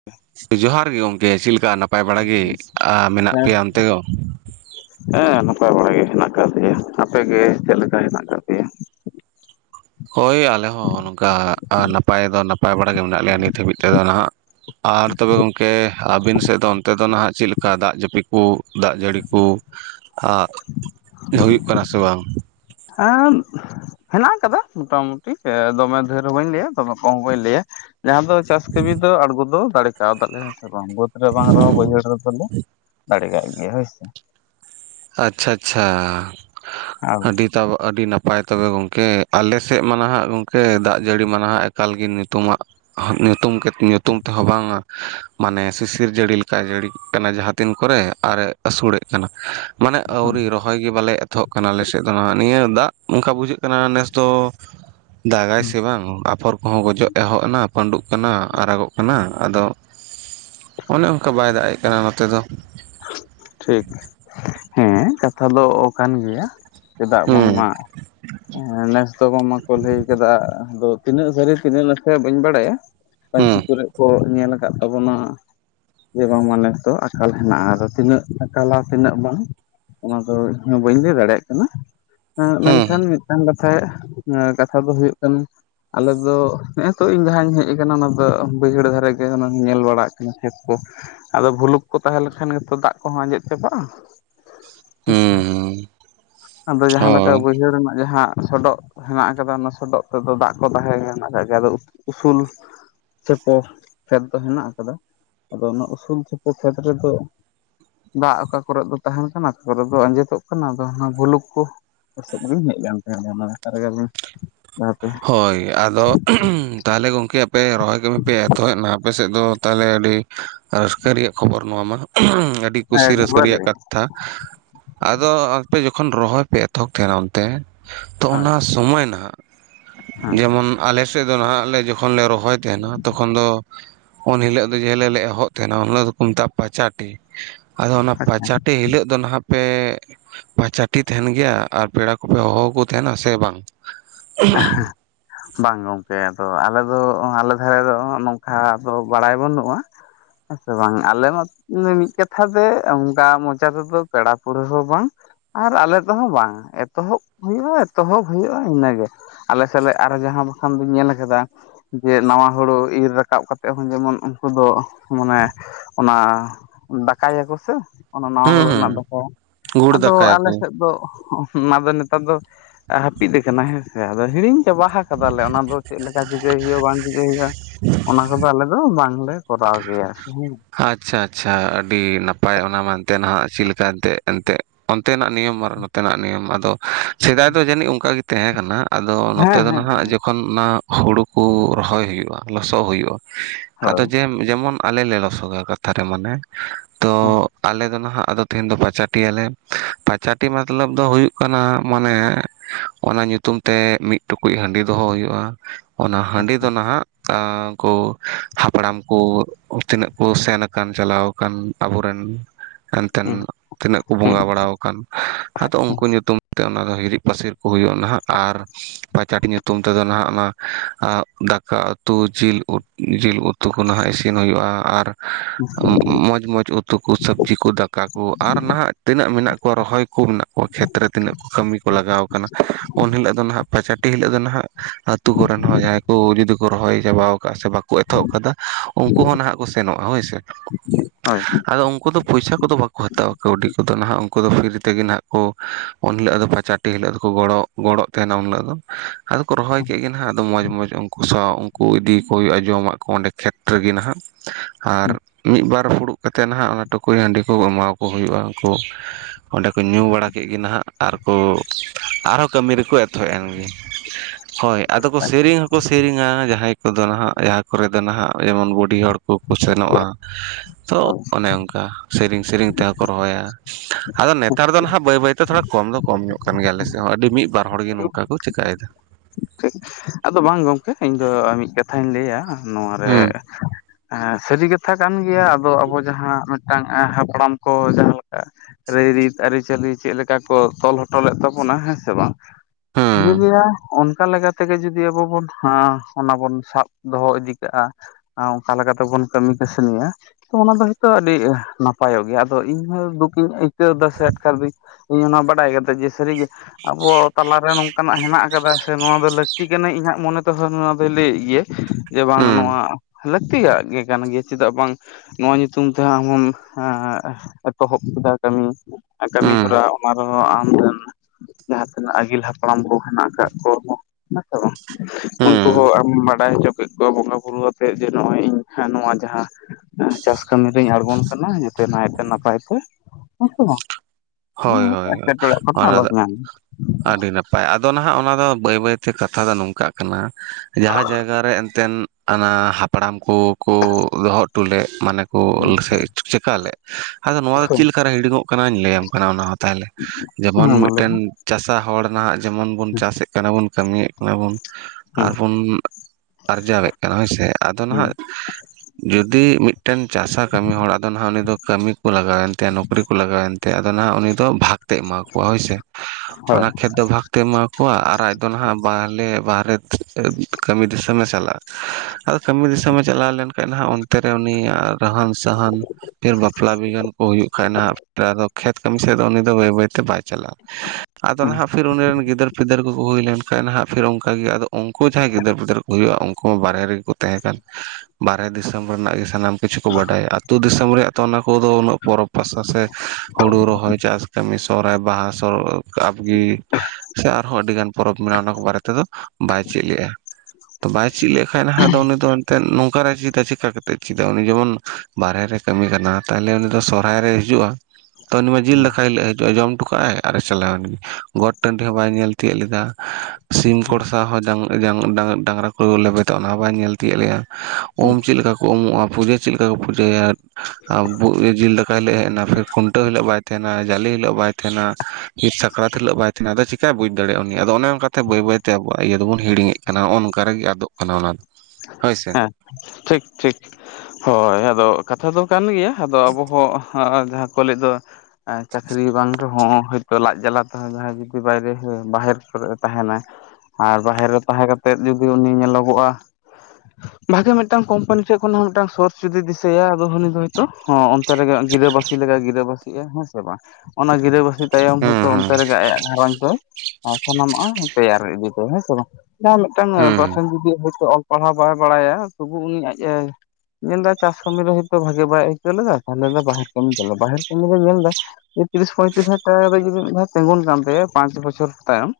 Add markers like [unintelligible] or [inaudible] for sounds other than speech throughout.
[inaudible] ᱡᱚᱦᱟᱨ ᱜᱮ ᱜᱚᱝᱠᱮ ᱪᱮᱜ ᱞᱮᱠᱟ ᱱᱟᱯᱟᱭ ᱵᱟᱲᱟ ᱜᱮ ᱟ ᱢᱮᱱᱟᱜ ᱦᱮᱸ ᱯᱮᱭᱟ ᱚᱱᱛᱮ ᱫᱚ? ᱦᱮᱸ ᱱᱟᱯᱟᱭ ᱵᱟᱲᱟ ᱜᱮ ᱦᱮᱱᱟᱜ ᱠᱟᱜ ᱞᱮᱭᱟ, ᱟᱯᱮᱜ ᱜᱮ ᱪᱮᱫ ᱞᱮᱠᱟ ᱦᱮᱱᱟᱜ ᱠᱟᱜ ᱯᱮᱭᱟ? ᱦᱳᱭ ᱟᱞᱮ ᱦᱚᱸ ᱱᱚᱝᱠᱟ ᱱᱟᱯᱟᱭ ᱫᱚ ᱱᱟᱯᱟᱭ ᱵᱟᱲᱟ ᱜᱮ ᱢᱮᱱᱟᱜ ᱞᱮᱭᱟ ᱱᱤᱛ ᱦᱟᱹᱵᱤᱜ ᱛᱮᱫᱚ ᱱᱟᱦᱟᱸᱜ᱾ ᱟᱨ ᱛᱚᱵᱮ ᱜᱚᱝ ᱠᱮ ᱟᱹᱵᱤᱱ ᱥᱮᱫ ᱫᱚ ᱚᱱᱛᱮ ᱫᱚ ᱱᱟᱦᱟᱸᱜ ᱪᱮᱜ ᱞᱮᱠᱟ ᱫᱟᱜᱽ ᱡᱟᱹᱯᱤ ᱠᱚ ᱫᱟᱜᱽ ᱡᱟᱹᱲᱤ ᱠᱚ ᱟᱸ ᱦᱩᱭᱩᱜ ᱠᱟᱱᱟ ᱥᱮ ᱵᱟᱝ? [unintelligible] ᱦᱮᱱᱟᱜ ᱠᱟᱫᱟ ᱢᱚᱴᱟᱢᱩᱴᱤ ᱮᱸ ᱫᱚᱢᱮ ᱰᱷᱮᱨ ᱦᱚᱸ ᱵᱟᱹᱧ ᱞᱟᱹᱭᱟ ᱫᱚᱢᱮ ᱠᱚᱢ ᱦᱚᱸ ᱵᱟᱹᱧ ᱞᱟᱹᱭᱟ᱾ ᱡᱟᱦᱟᱸ ᱫᱚ ᱪᱟᱥ ᱠᱟᱹᱢᱤ ᱫᱚ ᱟᱬᱜᱚ ᱫᱚ ᱫᱟᱲᱮ ᱠᱟᱣᱫᱟᱞᱮ ᱦᱮᱸ᱾ ᱥᱮ ᱵᱟᱝ ᱵᱟᱹᱫᱽ ᱨᱮ ᱵᱟᱝ ᱨᱮᱦᱚᱸ ᱵᱟᱹᱭᱦᱟᱹᱲ ᱨᱮᱫᱚᱞᱮ ᱫᱟᱲᱮᱭᱟᱜ ᱜᱮᱭᱟ ᱦᱳᱭᱥᱮ᱾ ᱟᱪᱪᱷᱟ ᱟᱪᱪᱷᱟ ᱟᱨ ᱟᱹᱰᱤ ᱛᱟᱵᱟᱜ ᱟᱹᱰᱤ ᱱᱟᱯᱟᱭ ᱛᱚᱵᱮ ᱜᱚᱝᱠᱮ ᱟᱞᱮᱥᱮᱜ ᱢᱟ ᱱᱟᱦᱟᱸᱜ ᱜᱚᱝᱠᱮ ᱫᱟᱜᱽ ᱡᱟᱹᱲᱤ ᱢᱟ ᱱᱟᱦᱟᱸᱜ ᱮᱠᱟᱞ ᱜᱮ ᱧᱩᱛᱩᱢᱟᱜ ᱧᱩᱛᱩᱢ ᱠᱟᱹᱛ ᱧᱩᱛᱩᱢ ᱛᱮᱦᱚᱸ ᱵᱟᱝᱟ ᱢᱟᱱᱮ ᱥᱤᱥᱤᱨᱡᱟᱹᱲᱤ ᱞᱮᱠᱟ ᱡᱟᱹᱲᱤ ᱠᱟᱱᱟ ᱡᱟᱦᱟᱸ ᱛᱤᱱ ᱠᱚᱨᱮ ᱟᱨᱮ ᱟᱹᱥᱩᱲᱮᱜ ᱠᱟᱱᱟ ᱢᱟᱱᱮ ᱟᱹᱣᱨᱤ ᱨᱚ ᱦᱚᱭ ᱜᱮ ᱵᱟᱞᱮ ᱮᱛᱚᱦᱚᱵ ᱠᱟᱱᱟ ᱟᱞᱮ ᱥᱮᱜ ᱫᱚ ᱱᱟᱦᱟᱸᱜ ᱱᱤᱭᱟᱹ ᱫᱟᱜᱽ ᱚᱝᱠᱟ ᱵᱩᱡᱷᱟᱹᱜ ᱠᱟᱱᱟ ᱱᱮᱥ ᱫᱚ ᱫᱟᱜᱟᱭ ᱥᱮ ᱵᱟᱝ ᱟᱯᱷᱚᱨ ᱠᱚᱦᱚᱸ ᱜᱚᱡᱚᱜ ᱮᱦᱚᱵ ᱱᱟ ᱯᱟᱹᱰᱩᱜ ᱠᱟᱱᱟ ᱟᱨᱟᱜᱚᱜ ᱠᱟᱱᱟ ᱟᱫᱚ ᱚᱱᱮ ᱚᱱᱠᱟ ᱵᱟᱭ ᱫᱟᱜᱽ ᱮᱜ ᱠᱟᱱᱟ ᱱᱚᱛᱮ ᱫᱚ᱾ ᱴᱷᱤᱠ ᱦᱮᱸ ᱠᱟᱛᱷᱟ ᱫᱚ ᱚ ᱠᱟᱱ ᱜᱮᱭᱟ᱾ ᱪᱮᱫᱟᱜ ᱦᱩᱸ ᱵᱟᱝᱢᱟ ᱱᱮᱥ ᱫᱚ ᱵᱟᱝ ᱢᱟ ᱠᱚ ᱞᱟᱹᱭ ᱠᱟᱫᱟ ᱟᱫᱚ ᱛᱤᱱᱟᱹᱜ ᱥᱟᱹᱨᱤ ᱛᱤᱱᱟᱹᱜ ᱱᱟᱥᱮ ᱵᱟᱹᱧ ᱵᱟᱰᱟᱭᱟ ᱯᱟᱹᱧᱪᱤ ᱦᱩᱸ ᱠᱚᱨᱮᱜ ᱠᱚ ᱧᱮᱞ ᱠᱟᱫ ᱛᱟᱵᱚᱱᱟ ᱡᱮᱢᱚᱱ ᱢᱟᱱᱮ ᱛᱚ ᱟᱠᱟᱞ᱾ ᱦᱮᱱᱟᱜᱼᱟ ᱟᱫᱚ ᱛᱤᱱᱟᱹᱜ ᱟᱠᱟᱞᱟ ᱛᱤᱱᱟᱹᱜ ᱵᱟᱝ ᱚᱱᱟᱫᱚ ᱤᱧᱦᱚᱸ ᱵᱟᱹᱧ ᱞᱟᱹᱭ ᱫᱟᱲᱮᱭᱟᱜ ᱠᱟᱱᱟ᱾ ᱦᱮᱸ ᱦᱩᱸ ᱢᱮᱱᱠᱷᱟᱱ ᱢᱤᱜᱴᱟᱝ ᱠᱟᱛᱷᱟᱭ ᱠᱟᱛᱷᱟ ᱫᱚ ᱦᱩᱭᱩᱜ ᱠᱟᱱᱟ ᱟᱞᱮᱫᱚ ᱦᱮᱸᱜ-ᱮ ᱛᱚ ᱤᱧ ᱡᱟᱦᱟᱸᱟᱧ ᱦᱮᱜ ᱠᱟᱱᱟ ᱚᱱᱟ ᱫᱚ ᱵᱟᱹᱭᱦᱟᱹᱲ ᱫᱷᱟᱨᱮ ᱜᱮ ᱚᱱᱮ ᱧᱮᱞ ᱵᱟᱲᱟᱜ ᱠᱟᱱᱟ ᱠᱷᱮᱛ ᱠᱚ᱾ ᱟᱫᱚ ᱵᱷᱩᱞᱩᱠ ᱠᱚ ᱛᱟᱦᱮᱸ ᱞᱮᱠᱷᱟᱱ ᱜᱮᱛᱚ ᱫᱟᱜᱽ ᱠᱚᱦᱚᱸ ᱟᱸᱡᱮᱜ ᱪᱟᱵᱟᱜᱼᱟ᱾ ᱦᱮᱸ ᱥᱮ ᱦᱩᱸ ᱟᱫᱚ ᱡᱟᱦᱟᱸᱞᱮᱠᱟ ᱦᱳᱭ ᱵᱟᱹᱭᱦᱟᱹᱲ ᱨᱮᱱᱟᱜ ᱡᱟᱦᱟᱸ ᱥᱚᱰᱚᱜ ᱦᱮᱱᱟᱜ ᱟᱠᱟᱫᱟ ᱚᱱᱟ ᱥᱚᱰᱚᱜ ᱛᱮᱫᱚ ᱫᱟᱜᱽ ᱠᱚ ᱛᱟᱦᱮᱸ ᱦᱮᱱᱟᱜ ᱠᱟᱜ ᱜᱮᱭᱟ ᱩᱥᱩᱞ ᱪᱷᱮᱯᱚ ᱠᱷᱮᱛ ᱫᱚ ᱦᱮᱱᱟᱜ ᱟᱠᱟᱫᱟ ᱟᱫᱚ ᱚᱱᱟ ᱩᱥᱩᱞ ᱪᱷᱚᱯᱚ ᱠᱷᱮᱛ ᱨᱮᱫᱚ ᱫᱟᱜᱽ ᱚᱠᱟ ᱠᱚᱨᱮ ᱫᱚ ᱛᱟᱦᱮᱸᱱ ᱠᱟᱱᱟ ᱚᱠᱟ ᱠᱚᱨᱮ ᱫᱚ ᱟᱸᱡᱮᱫᱚᱜ ᱠᱟᱱᱟ ᱟᱫᱚ ᱚᱱᱟ ᱵᱷᱩᱞᱩᱠ ᱠᱚ ᱮᱥᱮᱫ ᱜᱤᱧ ᱦᱮᱜ ᱧᱟᱢ ᱠᱮᱫᱟ ᱟᱫᱚ ᱚᱱᱟ ᱱᱟᱠᱷᱟ ᱨᱮᱜᱮᱞᱮ ᱦᱳᱭ ᱟᱫᱚ ᱛᱟᱦᱚᱞᱮ ᱜᱚᱝᱠᱮ ᱟᱯᱮ ᱨᱚᱦᱚᱭ ᱠᱟᱹᱢᱤ ᱯᱮ ᱮᱛᱚᱦᱚᱵ ᱱᱟ? ᱟᱯᱮ ᱥᱮᱜ ᱫᱚ ᱛᱟᱦᱚᱞᱮ ᱟᱹᱰᱤ ᱨᱟᱹᱥᱠᱟᱹ ᱨᱮᱭᱟᱜ ᱠᱷᱚᱵᱚᱨ ᱱᱚᱣᱟ ᱢᱟ᱾ ᱟᱹᱰᱤ ᱠᱩᱥᱤ ᱨᱟᱹᱥᱠᱟᱹ ᱮᱠᱵᱟᱨᱮ ᱨᱮᱭᱟᱜ ᱠᱟᱛᱷᱟ ᱟᱫᱚ ᱟᱯᱮ ᱡᱚᱠᱷᱚᱱ ᱨᱚᱦᱚᱭ ᱯᱮ ᱮᱛᱚᱦᱚᱵ ᱛᱟᱦᱮᱸᱱᱟ ᱛᱮ ᱛᱚ ᱦᱳᱭ ᱚᱱᱟ ᱥᱚᱢᱚᱭ ᱱᱟᱦᱟᱸᱜ ᱦᱮᱸ ᱡᱮᱢᱚᱱ ᱛᱚᱠᱷᱚᱱ ᱟᱞᱮ ᱥᱮᱜ ᱫᱚ ᱱᱟᱦᱟᱸᱜ ᱞᱮ ᱡᱚᱠᱷᱚᱱ ᱞᱮ ᱨᱚᱦᱚᱭ ᱛᱟᱦᱮᱸᱱᱟ ᱛᱚᱠᱷᱚᱱ ᱫᱚ ᱩᱱ ᱦᱤᱞᱟᱹᱜ ᱫᱚ ᱡᱮ ᱦᱤᱞᱟᱹᱜ ᱞᱮ ᱮᱦᱚᱵ ᱛᱟᱦᱮᱸᱱᱟ ᱩᱱ ᱦᱤᱞᱟᱹᱜ ᱫᱚᱠᱚ ᱢᱮᱛᱟᱜᱼᱟ ᱯᱟᱪᱟᱴᱤ᱾ ᱟᱫᱚ ᱚᱱᱟ ᱟᱪᱪᱷᱟ ᱯᱟᱸᱪᱟᱴᱤ ᱦᱤᱞᱟᱹᱜ ᱫᱚ ᱱᱟᱦᱟᱸᱜ, ᱯᱮ ᱯᱟᱸᱪᱷᱟᱴᱤ ᱛᱟᱦᱮᱱ ᱜᱮᱭᱟ ᱟᱨ ᱯᱮᱲᱟ ᱠᱚᱯᱮ ᱦᱚᱦᱚᱣᱟ ᱠᱚ ᱛᱟᱦᱮᱱᱟ ᱥᱮ ᱵᱟᱝ? [unintelligible] [inaudible] ᱵᱟᱝ ᱜᱚᱝᱠᱮ ᱟᱫᱚ ᱟᱞᱮ ᱫᱚ ᱟᱞᱮ ᱫᱷᱟᱨᱮ ᱫᱚ ᱱᱚᱝᱠᱟ ᱫᱚ ᱵᱟᱲᱟᱭ ᱵᱟᱹᱱᱩᱜᱼᱟ ᱾ ᱦᱮᱸ ᱥᱮ ᱵᱟᱝ ᱟᱞᱮ ᱢᱟ [unintelligible] ᱢᱤᱜ ᱠᱟᱛᱷᱟ ᱛᱮ ᱚᱝᱠᱟ ᱢᱚᱪᱟ ᱛᱮᱫᱚ ᱯᱮᱲᱟ ᱯᱟᱹᱲᱦᱟᱹ ᱦᱚᱸ ᱵᱟᱝ ᱾ ᱟᱨ ᱟᱞᱮ ᱛᱮᱦᱚᱸ ᱵᱟᱝ ᱮᱛᱚᱦᱚᱵ ᱦᱩᱭᱩᱜᱼᱟ ᱮᱛᱚᱦᱚᱵ ᱦᱩᱭᱩᱜᱼᱟ ᱤᱱᱟᱹ ᱜᱮ ᱾ ᱟᱞᱮ ᱥᱮ ᱞᱮᱜ ᱟᱨᱚ ᱡᱟᱦᱟᱸ ᱵᱟᱠᱷᱟᱱ ᱵᱤᱱ ᱧᱮᱞ ᱠᱟᱫᱟ ᱡᱮ ᱱᱟᱶᱟ ᱦᱳᱲᱳ ᱤᱨᱻ ᱨᱟᱠᱟᱵ ᱠᱟᱛᱮᱜ ᱦᱚᱸ ᱡᱮᱢᱚᱱ ᱩᱱᱠᱩ ᱫᱚ ᱢᱟᱱᱮ ᱚᱱᱟ ᱫᱟᱠᱟᱭᱟᱠᱚ ᱥᱮ ᱾ ᱚᱱᱟ ᱱᱟᱣᱟ ᱦᱩᱸ ᱦᱳᱲᱳ ᱦᱩᱸ ᱨᱮᱱᱟᱜ ᱫᱟᱠᱟ ᱜᱩᱲ ᱟᱫᱚ ᱫᱟᱠᱟᱭᱟᱠᱚ ᱟᱞᱮᱥᱮᱫ ᱫᱚ ᱾ ᱚᱱᱟᱫᱚ ᱱᱮᱛᱟᱨ ᱫᱚ ᱦᱟᱹᱯᱤᱫ ᱠᱟᱱᱟ ᱦᱮᱸᱥᱮ ᱟᱫᱚ ᱦᱤᱲᱤᱧ ᱾ ᱪᱟᱵᱟᱦᱟ ᱠᱟᱫᱟᱞᱮ ᱚᱱᱟ ᱫᱚ ᱪᱮᱜ ᱞᱮᱠᱟ ᱪᱤᱠᱟᱹᱭ ᱦᱩᱭᱩᱜᱼᱟ ᱵᱟᱝ ᱪᱤᱠᱟᱹᱭ ᱦᱩᱭᱩᱜᱼᱟ ᱾ ᱚᱱᱟ ᱠᱚᱫᱚ ᱟᱞᱮ ᱫᱚ ᱵᱟᱝᱞᱮ ᱠᱚᱨᱟᱣ ᱜᱮᱭᱟ ᱦᱩᱸ ᱾ ᱟᱪᱪᱷᱟ ᱟᱪᱪᱷᱟ ᱟᱹᱰᱤ ᱱᱟᱯᱟᱭ ᱚᱱᱟ ᱢᱟᱱ ᱛᱮᱱ ᱱᱟᱦᱟᱜ ᱪᱤᱞ ᱠᱟ ᱫᱮᱜ ᱮᱱᱛᱮᱫ ᱾ ᱚᱱᱛᱮᱱᱟᱜ ᱱᱤᱭᱚᱢ ᱟᱨ ᱱᱚᱛᱮᱱᱟᱜ ᱱᱤᱭᱚᱢ ᱟᱫᱚ ᱾ ᱥᱮᱫᱟᱭ ᱫᱚ ᱡᱟᱹᱱᱤᱡ ᱚᱝᱠᱟ ᱜᱮ ᱛᱟᱦᱮᱸ ᱠᱟᱱᱟ ᱟᱫᱚ ᱱᱚᱛᱮ ᱦᱮᱸ ᱫᱚ ᱦᱮᱸ ᱱᱟᱦᱟᱜ ᱡᱚᱠᱷᱚᱱ ᱚᱱᱟ ᱦᱩᱲᱩ ᱠᱚ ᱨᱚᱦᱚᱭ ᱦᱩᱭᱩᱜᱼᱟ ᱞᱚᱥᱚᱜ ᱦᱩᱭᱩᱜᱼᱟ ᱟᱫᱚ ᱦᱮᱞᱳ ᱡᱮ ᱡᱮᱢᱚᱱ ᱟᱞᱮ ᱞᱮ ᱨᱚ ᱥᱚᱜᱮ ᱠᱟᱛᱷᱟ ᱨᱮ ᱢᱟᱱᱮ ᱦᱩᱸ ᱛᱚ ᱟᱞᱮ ᱫᱚ ᱱᱟᱦᱟᱜ ᱟᱫᱚ ᱛᱮᱦᱮᱱ ᱫᱚ ᱯᱟᱪᱟᱴᱤᱭᱟᱞᱮ ᱯᱟᱪᱟᱴᱤ ᱢᱟᱛᱞᱟᱵ ᱫᱚ ᱦᱩᱭᱩᱜ ᱠᱟᱱᱟ ᱢᱟᱱᱮ ᱚᱱᱟ ᱧᱩ ᱛᱩᱢ ᱛᱮ ᱢᱤᱜ ᱴᱩᱠᱩᱡ ᱦᱟᱺᱰᱤ ᱫᱚᱦᱚ ᱦᱩᱭᱩᱜᱼᱟ ᱾ ᱚᱱᱟ ᱦᱟᱺᱰᱤ ᱫᱚ ᱱᱟᱦᱟᱜ ᱛᱟᱠᱩ ᱦᱟᱯᱲᱟᱢ ᱠᱩ ᱛᱤᱱᱟᱹᱜ ᱾ ᱠᱚ ᱥᱮᱱ ᱟᱠᱟᱱ ᱪᱟᱞᱟᱣ ᱠᱟᱱ ᱟᱵᱚ ᱨᱮᱱ ᱾ ᱮᱱᱛᱮᱱ ᱛᱤᱱᱟᱹᱜ ᱠᱚ ᱵᱚᱸᱜᱟ ᱵᱟᱲᱟᱣ ᱠᱟᱱ ᱟᱫᱚ ᱦᱩᱸ ᱩᱱᱠᱩ ᱧᱩᱛᱩᱢ ᱛᱮ ᱚᱱᱟ ᱫᱚ ᱦᱤᱨᱤᱡ ᱯᱟᱹᱥᱤᱨ ᱠᱚ ᱦᱩᱭᱩᱜᱼᱟ ᱱᱟᱦᱟᱜ ᱟᱨ ᱯᱟᱸᱪᱟᱴᱤ ᱧᱩᱛᱩᱢ ᱛᱮᱫᱚ ᱱᱟᱦᱟᱜ ᱚᱱᱟ ᱟᱜ ᱫᱟᱠᱟ ᱩᱛᱩ ᱡᱤᱞ ᱩᱫ ᱡᱤᱞ ᱩᱫ ᱛᱩ ᱠᱚ ᱱᱟᱦᱟᱜ ᱤᱥᱤᱱ ᱦᱩᱭᱩᱜᱼᱟ ᱾ᱟᱨ [inaudible] ᱢᱚᱡᱽᱼᱢᱚᱡᱽ ᱩᱛᱩ ᱠᱚ ᱥᱚᱵᱽᱡᱤ ᱠᱩ ᱫᱟᱠᱟ ᱠᱩ ᱟᱨ ᱱᱟᱦᱟᱜ ᱛᱤᱱᱟᱹᱜ ᱢᱮᱱᱟᱜ ᱠᱚ ᱨᱚᱦᱚᱭ ᱠᱚ ᱢᱮᱱᱟᱜ ᱠᱚᱣᱟ ᱠᱷᱮᱛ ᱨᱮ ᱛᱤᱱᱟᱹᱜ ᱠᱚ ᱠᱟᱹᱢᱤ ᱠᱚ ᱞᱟᱜᱟᱣ ᱠᱟᱱᱟ ᱩᱱ ᱦᱤᱞᱟᱸᱜ ᱫᱚ ᱱᱟᱦᱟᱜ ᱯᱟᱪᱟ ᱴᱤ ᱦᱤᱞᱟᱹᱜ ᱫᱚ ᱱᱟᱦᱟᱜ ᱟᱹᱛᱩ ᱠᱚᱨᱮᱱ ᱦᱚᱸ ᱡᱟᱦᱟᱸᱭ ᱠᱚ ᱡᱩᱫᱤ ᱠᱚ ᱨᱚᱦᱚᱭ ᱪᱟᱵᱟ ᱠᱟᱜᱼᱟ ᱥᱮ ᱵᱟᱠ ᱠᱚ ᱮᱛᱚᱦᱚᱵ ᱠᱟᱫᱟ ᱩᱱᱠᱩ ᱦᱚᱸ ᱱᱟᱦᱟᱜ ᱠᱚ ᱥᱮᱱᱚᱜᱼᱟ ᱦᱳᱭᱥᱮ ᱦᱳᱭ ᱟᱫᱚ ᱩᱱᱠᱩ ᱫᱚ ᱯᱚᱭᱥᱟ ᱠᱚᱫᱚ ᱵᱟᱠᱚ ᱦᱟᱛᱟᱣᱟ ᱠᱟᱹᱣᱰᱤ ᱠᱚᱫᱚ ᱱᱟᱦᱟᱜ ᱩᱱᱠᱩᱫᱚ ᱯᱷᱤᱨᱤ ᱛᱮᱜᱮ ᱱᱟᱦᱟᱜ ᱠᱚ ᱩᱱ ᱦᱤᱞᱟᱹᱜ ᱫᱚ ᱯᱟᱪᱟᱴᱤ ᱦᱤᱞᱟᱹᱜ ᱫᱚᱠᱚ ᱜᱚᱲᱚ ᱜᱚᱲᱚᱜ ᱛᱟᱦᱮᱱᱟ ᱩᱱ ᱦᱤᱞᱟᱹᱜ ᱫᱚ ᱟᱫᱚ ᱠᱚ ᱨᱚᱦᱚᱭ ᱠᱮᱜ ᱜᱮ ᱦᱟᱸᱜ ᱟᱫᱚ ᱢᱚᱸᱡᱽ ᱢᱚᱸᱡᱽ ᱠᱩ ᱥᱟᱶ ᱩᱝᱠᱩ ᱤᱫᱤ ᱠᱚ ᱦᱩᱭᱩᱜᱼᱟ ᱡᱚᱢᱟᱜ ᱠᱚ ᱚᱸᱰᱮ ᱠᱷᱮᱛ ᱨᱮᱜᱮ ᱱᱟᱦᱟᱜ ᱟᱨ ᱢᱤᱜ ᱵᱟᱨ ᱾ ᱯᱷᱩᱲᱩᱜ ᱠᱟᱛᱮ ᱱᱟᱦᱟᱜ ᱚᱱᱟ ᱴᱩᱠᱩᱡ ᱦᱟᱺᱰᱤ ᱠᱚ ᱮᱢᱟᱠᱚ ᱦᱩᱭᱩᱜᱼᱟ ᱩᱱᱠᱩ ᱾ ᱚᱸᱰᱮ ᱠᱚ ᱧᱩ ᱵᱟᱲᱟ ᱠᱮᱜ ᱜᱮ ᱱᱟᱦᱟᱸᱜ ᱟᱨᱠᱚ ᱟᱨᱦᱚᱸ ᱠᱟᱹᱢᱤ ᱨᱮᱠᱚ ᱮᱛᱚᱦᱚᱵ ᱮᱱ ᱜᱮ ᱾ ᱦᱚᱭ ᱟᱫᱚ ᱠᱚ ᱥᱮᱨᱮᱧ ᱦᱚᱸᱠᱚ ᱥᱮᱨᱮᱧᱟ ᱡᱟᱦᱟᱸᱭ ᱠᱚᱫᱚ ᱱᱟᱦᱟᱜ ᱡᱟᱦᱟᱸ ᱠᱚᱨᱮ ᱫᱚ ᱱᱟᱦᱟᱜ ᱡᱮᱢᱚᱱ ᱵᱚᱰᱤ ᱦᱚᱲ ᱾ ᱠᱩ ᱠᱚ ᱥᱮᱱᱚᱜᱼᱟ ᱛᱚ ᱚᱱᱮ ᱚᱝᱠᱟ ᱥᱮᱨᱮᱧ ᱥᱮᱨᱮᱧ ᱛᱮᱦᱚᱸ ᱠᱚ ᱨᱚᱦᱚᱭᱟ ᱾ ᱟᱫᱚ ᱱᱮᱛᱟᱨ ᱫᱚ ᱱᱟᱦᱟᱜ ᱵᱟᱹᱭ ᱵᱟᱹᱭᱛᱮ ᱛᱷᱚᱲᱟ ᱠᱚᱢ ᱫᱚ ᱠᱚᱢ ᱧᱚᱜ ᱠᱟᱱ ᱜᱮᱭᱟ ᱟᱞᱮ ᱥᱮᱜ ᱦᱚᱸ ᱟᱹᱰᱤ ᱢᱤᱫ ᱵᱟᱨ ᱦᱚᱲ ᱜᱮ ᱱᱚᱝᱠᱟ ᱠᱚ ᱪᱮᱠᱟᱭᱫᱟ ᱾ ᱟᱫᱚ ᱵᱟᱝ ᱜᱚᱝᱠᱮ ᱤᱧ ᱫᱚ ᱢᱤᱫ ᱠᱟᱛᱷᱟᱧ ᱞᱟᱹᱭᱟ ᱱᱚᱣᱟᱨᱮ ᱦᱩᱸ ᱮᱸ ᱥᱟᱹᱨᱤ ᱠᱟᱛᱷᱟ ᱠᱟᱱ ᱜᱮᱭᱟ ᱟᱫᱚ ᱟᱵᱚ ᱡᱟᱦᱟᱸ ᱢᱤᱫᱴᱟᱝ ᱮᱸ ᱦᱟᱯᱲᱟᱢ ᱠᱚ ᱡᱟᱦᱟᱸ ᱞᱮᱠᱟ ᱨᱟᱹᱭ ᱨᱤᱛ ᱟᱹᱨᱤ-ᱪᱟᱹᱞᱤ ᱪᱮᱜ ᱞᱮᱠᱟ ᱠᱚ ᱛᱚᱞ ᱦᱚᱴᱚ ᱞᱮᱜ ᱛᱟᱵᱚᱱᱟ ᱦᱮᱸ ᱥᱮ ᱵᱟᱝ ᱾ ᱦᱩᱸ [unintelligible] ᱚᱱᱠᱟ ᱞᱮᱠᱟᱛᱮ ᱛᱮᱜᱮ ᱡᱩᱫᱤ ᱟᱵᱚ ᱵᱚᱱ [inaudible] ᱚᱱᱟ ᱵᱚᱱ ᱥᱟᱵ ᱫᱚᱦᱚ ᱤᱫᱤ ᱠᱟᱜᱼᱟ ᱾ ᱟᱣᱠᱟ ᱞᱮᱠᱟ ᱛᱮᱵᱚᱱ ᱠᱟᱹᱢᱤ ᱠᱟᱹᱥᱱᱤᱭᱟ ᱾ ᱚᱱᱟ ᱫᱚ ᱦᱚᱭᱛᱚ ᱟᱹᱰᱤ ᱱᱟᱯᱟᱭᱚᱜ ᱜᱮᱭᱟ ᱟᱫᱚ ᱤᱧᱦᱚᱸ ᱫᱩᱠᱤᱧ ᱟᱹᱭᱠᱟᱹᱣ ᱮᱫᱟ ᱥᱮ ᱟᱴᱠᱟᱨ ᱫᱤᱧ ᱤᱧ ᱚᱱᱟ ᱵᱟᱰᱟᱭ ᱠᱟᱛᱮ ᱡᱮ ᱥᱟᱹᱨᱤᱜᱮ ᱟᱵᱚ ᱛᱟᱞᱟᱨᱮ ᱱᱚᱝᱠᱟᱱᱟᱜ ᱦᱮᱱᱟᱜ ᱠᱟᱫᱟ ᱥᱮ ᱱᱚᱣᱟ ᱫᱚ ᱞᱟᱹᱠ ᱛᱤ ᱠᱟᱱᱟ ᱤᱧᱟᱹᱜ ᱢᱚᱱᱮᱛᱮ ᱦᱚ ᱱᱚᱣᱟ ᱫᱚᱭ ᱞᱟᱹᱭᱮᱫ ᱜᱮᱭᱟ ᱡᱮ ᱵᱟᱝ ᱦᱩᱸ ᱱᱚᱣᱟ ᱞᱟᱹᱠᱛᱤᱭᱟᱜ ᱜᱮ ᱠᱟᱱ ᱜᱮᱭᱟ ᱪᱮᱫᱟᱜ ᱵᱟᱝ ᱱᱚᱣᱟ ᱧᱩᱛᱩᱢ ᱛᱮ ᱟᱢ ᱦᱚᱢ ᱮᱸ ᱮᱛᱚᱦᱚᱵ ᱠᱮᱫᱟ ᱠᱟᱹᱢᱤ᱾ ᱠᱟᱹᱢᱤ ᱦᱩᱸ ᱦᱚᱨᱟ ᱚᱱᱟ ᱨᱮᱦᱚ ᱦᱚ ᱟᱢᱨᱮᱱ ᱡᱟᱦᱟᱸ ᱛᱤᱱᱟᱹᱜ ᱟᱹᱜᱤᱞ ᱦᱟᱯᱲᱟᱢ ᱠᱚ ᱦᱮᱸᱱᱟᱜ ᱠᱟᱫ ᱠᱚᱣᱟ ᱦᱮᱸᱥᱮ ᱵᱟᱝ? ᱩᱱᱠᱩ ᱦᱩᱸ ᱦᱚᱸ ᱟᱢ ᱵᱟᱰᱟᱭ ᱦᱚᱪᱚ ᱠᱮᱫ ᱠᱚᱣᱟ ᱵᱚᱸᱜᱟ ᱵᱩᱨᱩ ᱟᱛᱮᱜ ᱡᱮ ᱱᱚᱜᱼᱚᱭ ᱤᱧ ᱱᱚᱣᱟ ᱡᱟᱦᱟᱸ ᱪᱟᱥ ᱠᱟᱹᱢᱤ ᱨᱤᱧ ᱟᱬᱜᱚᱱ ᱠᱟᱱᱟ ᱱᱟᱭ ᱛᱮ ᱱᱟ ᱯᱟᱭᱛᱮ ᱦᱮᱸᱥᱮ ᱵᱟᱝ? ᱦᱳᱭ ᱦᱳᱭ ᱮᱸ ᱮᱴᱠᱮ ᱴᱚᱬᱮ ᱠᱚ ᱚᱱᱟ ᱟᱞᱚ ᱫᱚ ᱧᱟᱢᱤᱧ᱾ ᱟᱹᱰᱤ ᱱᱟᱯᱟᱭ ᱟᱫᱚ ᱱᱟᱦᱟᱸᱜ ᱚᱱᱟ ᱫᱚ ᱵᱟᱹᱭ ᱵᱟᱹᱭᱛᱮ ᱠᱟᱛᱷᱟ ᱫᱚ ᱱᱚᱝᱠᱟᱜ ᱠᱟᱱᱟ ᱡᱟᱦᱟᱸ ᱡᱟᱭᱜᱟ ᱨᱮ ᱮᱱᱛᱮᱱ ᱟᱱᱟ ᱦᱟᱯᱲᱟᱢ ᱠᱩᱠᱩ ᱫᱚᱦᱚᱴᱚ ᱞᱮᱫ ᱢᱟᱱᱮ ᱠᱚ ᱥᱮ ᱪᱤᱠᱟ ᱞᱮᱫ, ᱟᱫᱚ ᱱᱚᱣᱟ ᱫᱚ ᱪᱮᱫᱞᱠᱟᱨᱮ ᱦᱤᱲᱤᱧᱚᱜ ᱠᱟᱱᱟᱧ ᱞᱟᱹᱭᱟᱢ ᱠᱟᱱᱟ ᱚᱱᱟ ᱦᱚᱸ ᱛᱟᱦᱚᱞᱮ ᱡᱮᱢᱚᱱ ᱦᱮᱸ ᱢᱟ ᱞᱟᱹᱭ ᱢᱤᱫᱴᱮᱱ ᱢᱮ ᱪᱟᱥᱟ ᱦᱚᱲ ᱱᱟᱦᱟᱸᱜ ᱡᱮᱢᱚᱱ ᱵᱚᱱ ᱪᱟᱥᱮᱫ ᱠᱟᱱᱟ ᱵᱩᱱ ᱠᱟᱹᱢᱤᱭᱮᱫ ᱠᱟᱱᱟ ᱵᱩᱱ, ᱦᱮᱸ ᱟᱨᱵᱚᱱ ᱟᱨᱡᱟᱣᱮᱜ ᱠᱟᱱᱟ ᱦᱳᱭᱥᱮ ᱟᱫᱚ ᱦᱮᱸ ᱱᱟᱦᱟᱸᱜ ᱡᱩᱫᱤ ᱢᱤᱫᱴᱮᱱ ᱪᱟᱥᱟ ᱠᱟᱹᱢᱤ ᱦᱚᱲᱟᱜ ᱫᱚ ᱱᱟᱦᱟᱸᱜ ᱩᱱᱤ ᱫᱚ ᱠᱟᱹᱢᱤ ᱠᱚ ᱞᱟᱜᱟᱣᱮᱱ ᱛᱟᱭᱟ ᱱᱚᱠᱨᱤ ᱠᱚ ᱞᱟᱜᱟᱣᱮᱱ ᱛᱟᱭᱟ ᱟᱫᱚ ᱚᱱᱟ ᱩᱱᱤ ᱫᱚ ᱵᱷᱟᱜᱽ ᱛᱮ ᱮᱢᱟ ᱠᱚᱣᱟ ᱦᱳᱭᱥᱮ ᱦᱳᱭ ᱚᱱᱟ ᱠᱷᱮᱛ ᱫᱚ ᱵᱷᱟᱜᱽ ᱛᱮ ᱮᱢᱟᱠᱚᱣᱟ ᱟᱨ ᱟᱡ ᱫᱚ ᱱᱟᱦᱟᱸᱜ ᱵᱟᱦᱚᱞᱮ ᱵᱟᱨᱦᱮ ᱠᱟᱹᱢᱤ ᱫᱤᱥᱚᱢ ᱮ ᱪᱟᱞᱟᱜᱼᱟ, ᱟᱫᱚ ᱠᱟᱹᱢᱤ ᱫᱤᱥᱚᱢᱮ ᱪᱟᱞᱟᱣ ᱞᱮᱱᱠᱷᱟᱱᱡ ᱦᱟᱸᱜ ᱚᱱᱛᱮ ᱨᱮ ᱩᱱᱤ ᱨᱟᱦᱟᱱ ᱥᱟᱦᱟᱱ [unintelligible] ᱵᱟᱯᱞᱟ ᱵᱤᱜᱷᱟᱹ ᱠᱚ ᱦᱩᱭᱩᱜ ᱠᱷᱟᱱ ᱱᱟᱦᱟᱸᱜ ᱟᱫᱚ ᱠᱷᱮᱛ ᱠᱟᱹᱢᱤ ᱥᱮᱫ ᱫᱚ ᱩᱱᱤ ᱫᱚ ᱵᱟᱹᱭ ᱵᱟᱹᱭᱛᱮ ᱵᱟᱭ ᱪᱟᱞᱟᱜᱼᱟ ᱟᱫᱚ ᱱᱟᱦᱟᱸᱜ ᱯᱷᱤᱨ ᱩᱱᱤ ᱨᱮᱱ ᱜᱤᱫᱟᱹᱨ ᱯᱤᱫᱟᱹᱨ ᱠᱚᱠᱚ ᱦᱩᱭ ᱞᱮᱱ ᱮᱠᱷᱟᱱ ᱱᱟᱦᱟᱸᱜ ᱯᱷᱤᱨ ᱚᱱᱠᱟ ᱜᱮ ᱟᱫᱚ ᱩᱱᱠᱩ ᱡᱟᱦᱟᱸᱭ ᱜᱤᱫᱽᱟᱹᱨᱼ ᱯᱤᱫᱟᱹᱨᱟᱹ ᱠᱚ ᱦᱩᱭᱩᱜᱼᱟ ᱩᱱᱠᱩ ᱢᱟ ᱵᱟᱦᱨᱮ ᱨᱮᱜᱮ ᱛᱟᱦᱮᱸ ᱠᱟᱱ ᱵᱟᱨᱦᱮ ᱫᱤᱥᱚᱢ ᱨᱮᱱᱟᱜ ᱜᱮ ᱥᱟᱱᱟᱢ ᱠᱤᱪᱷᱩ ᱠᱚ ᱵᱟᱰᱟᱭᱟ ᱟ ᱟᱹᱛᱩᱳ ᱫᱤᱥᱚᱢ ᱨᱮᱭᱟᱜ ᱛᱚ ᱚᱱᱟ ᱠᱚᱫᱚ ᱩᱱᱟᱹᱜ ᱯᱚᱨᱚᱵᱽ ᱯᱟᱥᱟ ᱥᱮ ᱦᱩᱲᱩ ᱨᱚᱦᱚᱭ ᱪᱟᱥ ᱠᱟᱹᱢᱤ ᱥᱚᱦᱚᱨᱟᱭ ᱵᱟᱦᱟ ᱥᱚ ᱟᱵᱜᱤ ᱥᱮ ᱟᱨᱦᱚᱸ ᱟᱹᱰᱤᱜᱟᱱ ᱯᱚᱨᱚᱵᱽ ᱢᱮᱱᱟᱜᱼᱟ ᱚᱱᱟ ᱠᱚ ᱵᱟᱨᱮ ᱛᱮᱫᱚ ᱵᱟᱭ ᱪᱮᱫ ᱞᱮᱫᱼᱟ᱾ ᱛᱚ ᱵᱟᱭ ᱪᱮᱫ ᱞᱮᱠᱷᱟᱱᱡ ᱦᱟᱸᱜ ᱫᱚ ᱩᱱᱤ ᱫᱚ ᱮᱱᱛᱮᱫ ᱱᱚᱝᱠᱟᱨᱮᱭ ᱪᱮᱛᱟ ᱪᱮᱠᱟ ᱠᱟ ᱛᱮᱜ ᱠᱮᱫᱟᱜ ᱩᱱᱤ ᱡᱮᱢᱚᱱ ᱵᱟᱨᱦᱮ ᱨᱮ ᱠᱟᱹᱢᱤ ᱠᱟᱱᱟ ᱛᱟᱦᱚᱞᱮ ᱩᱱᱤ ᱫᱚ ᱥᱚᱦᱚᱨᱟᱭ ᱨᱮᱭ ᱦᱤᱡᱩᱜᱼᱟ, ᱛᱚ ᱩᱱᱤᱢᱟ ᱡᱤᱞ ᱫᱟᱠᱟ ᱦᱤᱞᱳᱜ ᱮ ᱦᱤᱡᱩᱜᱼᱟ ᱡᱚᱢᱴᱚ ᱠᱟᱜᱼᱟᱭ ᱟᱨ ᱮ ᱪᱟᱞᱟᱣᱮᱱ ᱜᱤ ᱜᱚᱴ ᱴᱟᱺᱰᱤ ᱦᱚᱸ ᱵᱟᱭ ᱧᱮᱞ ᱛᱤᱭᱳᱜ ᱞᱮᱫᱟ ᱥᱤᱢ ᱠᱚᱲᱥᱟ ᱦᱚᱸ ᱰᱟᱝ ᱡᱟᱝ ᱰᱟᱝ ᱰᱟᱝᱨᱟ ᱠᱚ ᱞᱮᱵᱮᱫ ᱚᱜ ᱚᱱᱟ ᱦᱚ ᱵᱟᱭ ᱧᱮᱞ ᱛᱤᱭᱳᱜ ᱞᱮᱭᱟ ᱩᱢ ᱪᱮᱫ ᱞᱮᱠᱟ ᱩᱢᱩᱜᱼᱟ ᱯᱩᱡᱟᱹ ᱪᱮᱫ ᱞᱮᱠᱟ ᱠᱚ ᱯᱩᱡᱟᱹᱭᱟ ᱡᱤᱞ ᱫᱟᱠᱟ ᱦᱤᱞᱟᱜ ᱮ ᱦᱮᱡ ᱱᱟ ᱯᱷᱮᱨ ᱠᱷᱩᱱ ᱴᱟᱹ ᱦᱤᱞᱳᱜ ᱵᱟᱭ ᱛᱟᱦᱮᱸᱱᱟ ᱡᱟᱞᱮ ᱦᱤᱞᱳᱜ ᱵᱟᱭ ᱛᱟᱦᱮᱸᱱᱟ ᱦᱤᱛ ᱥᱟᱠᱨᱟᱛ ᱦᱤᱞᱳᱜ ᱵᱟᱭ ᱛᱟᱦᱮᱸᱱᱟ ᱟᱫᱚ ᱪᱤ ᱪᱮᱠᱟ ᱵᱩᱡᱽ ᱫᱟᱲᱮᱭᱟᱜᱼᱟ ᱩᱱᱤ ᱟᱫᱚ ᱚᱱᱮ ᱚᱱᱮᱚᱝᱠᱟ ᱛᱮ ᱵᱟᱹᱭ ᱵᱟᱹᱭᱛᱮᱹ ᱟᱵᱚᱣᱟᱜ ᱤᱭᱳ ᱫᱚᱵᱚᱱ ᱦᱤᱲᱤᱧᱮᱫ ᱠᱟᱱᱟ ᱱᱤᱭᱮ ᱱᱚᱝᱠᱟ ᱨᱮᱜᱮ ᱟᱫᱚᱜ ᱠᱟᱱᱟ ᱚᱱᱟ᱾ ᱦᱳᱭ ᱥᱮ ᱦᱮᱸ ᱴᱷᱤᱠ ᱴᱷᱤᱠ ᱦᱳᱭ ᱟᱫᱚ ᱠᱟᱛᱷᱟ ᱫᱚ ᱠᱟᱱ ᱜᱮᱭᱟ ᱟᱫᱚ ᱟᱵᱚᱦᱚ ᱦᱚᱸ ᱡᱟᱦᱟᱸ ᱠᱚ ᱞᱟᱹᱭ ᱫᱚ ᱪᱟᱹᱠᱨᱤ ᱵᱟᱝ ᱨᱮᱦᱚᱸ ᱦᱚᱳᱭᱛᱳ ᱞᱟᱡ ᱡᱟᱞᱟ ᱛᱮᱦᱚᱸ ᱡᱟᱦᱟᱸᱭ ᱡᱩᱫᱤ ᱵᱟᱭᱨᱮ ᱵᱟᱦᱮᱨ ᱠᱚᱨᱮᱫᱽ ᱮ ᱛᱟᱦᱮᱸᱱᱟ ᱟᱨ ᱵᱟᱦᱮᱨᱮ ᱨᱮ ᱛᱟᱦᱮᱸ ᱠᱟᱛᱮᱫ ᱡᱩᱫᱤ ᱩᱱᱤ ᱧᱮᱞᱚᱜᱚᱜᱼᱟ, ᱵᱷᱟᱜᱮ ᱢᱤᱫᱴᱟᱝ ᱠᱳᱢᱯᱟᱱᱤ ᱥᱮᱫ ᱠᱷᱚᱱ ᱦᱚᱸ ᱢᱤᱫᱴᱟᱝ ᱥᱳᱨᱥ ᱡᱩᱫᱤ ᱫᱤᱥᱟᱹᱭᱟ ᱟᱫᱚ ᱦᱟᱹᱱᱤ ᱫᱚ ᱦᱚᱭᱛᱚ ᱦᱚᱸ ᱚᱱᱛᱮ ᱨᱮᱜᱮ ᱜᱤᱨᱟᱹᱵᱟᱹᱥᱤ ᱞᱮ ᱞᱮᱠᱟ ᱜᱤᱨᱟᱹ ᱵᱟᱥᱤᱜᱼᱟ ᱦᱮᱸ ᱥᱮ ᱵᱟᱝ ᱚᱱᱟ ᱜᱤᱨᱟᱹ ᱵᱟᱹᱥᱤ ᱛᱟᱭᱚᱢ ᱦᱩᱸ ᱦᱚᱭᱛᱳ ᱦᱩᱸ ᱚᱱᱛᱮ ᱨᱮᱜᱮ ᱟᱭᱟᱜ ᱜᱷᱟᱨᱚᱱᱪ ᱫᱚᱭ ᱮᱸ ᱥᱟᱱᱟᱢᱚᱜᱼᱟ ᱛᱮᱭᱟᱨ ᱤᱫᱤᱭ ᱛᱮᱟᱭᱟᱨ ᱤᱫᱤᱭ ᱛᱟᱭᱟ ᱦᱮᱸ ᱥᱮ ᱵᱟᱝ ᱡᱟᱦᱟᱸ ᱢᱤᱫᱴᱟᱝ ᱦᱩᱸ ᱯᱟᱨᱥᱮᱱ ᱡᱩᱫᱤ ᱦᱳᱭᱛᱚ ᱚᱞ ᱯᱟᱲᱦᱟᱣ ᱵᱟᱭ ᱵᱟᱲᱟᱭᱟ ᱛᱚᱵᱩ ᱩᱱᱤ ᱟᱡᱼ ᱮ ᱧᱮᱞ ᱫᱟᱭ ᱪᱟᱥ ᱠᱟᱹᱢᱤ ᱨᱮ ᱦᱚᱭᱛ ᱵᱷᱟᱜᱤ ᱵᱟᱭ ᱟᱹᱭᱠᱟᱹᱣ ᱞᱮᱫᱟ ᱛᱟᱦᱞᱮ ᱫᱚ ᱵᱟᱦᱮᱨ ᱠᱟᱹᱢᱤ ᱪᱟᱞ ᱵᱟᱦᱮᱨ ᱠᱟᱹᱢᱤᱮ ᱧᱮᱞ ᱫᱟᱭ ᱛᱤᱨᱤᱥ ᱯᱚᱸᱭᱛᱨᱤᱥ ᱦᱟᱡᱟᱨ ᱴᱟᱠᱟ ᱠᱟᱛᱮ ᱡᱚᱫ ᱢᱤᱫ ᱫᱷᱟᱣ ᱛᱤᱸᱜᱩᱱ ᱠᱟᱱ ᱛᱟᱭᱟ ᱯᱟᱸᱪ ᱵᱚᱪᱷᱚᱨ ᱛᱟᱭᱚᱢ,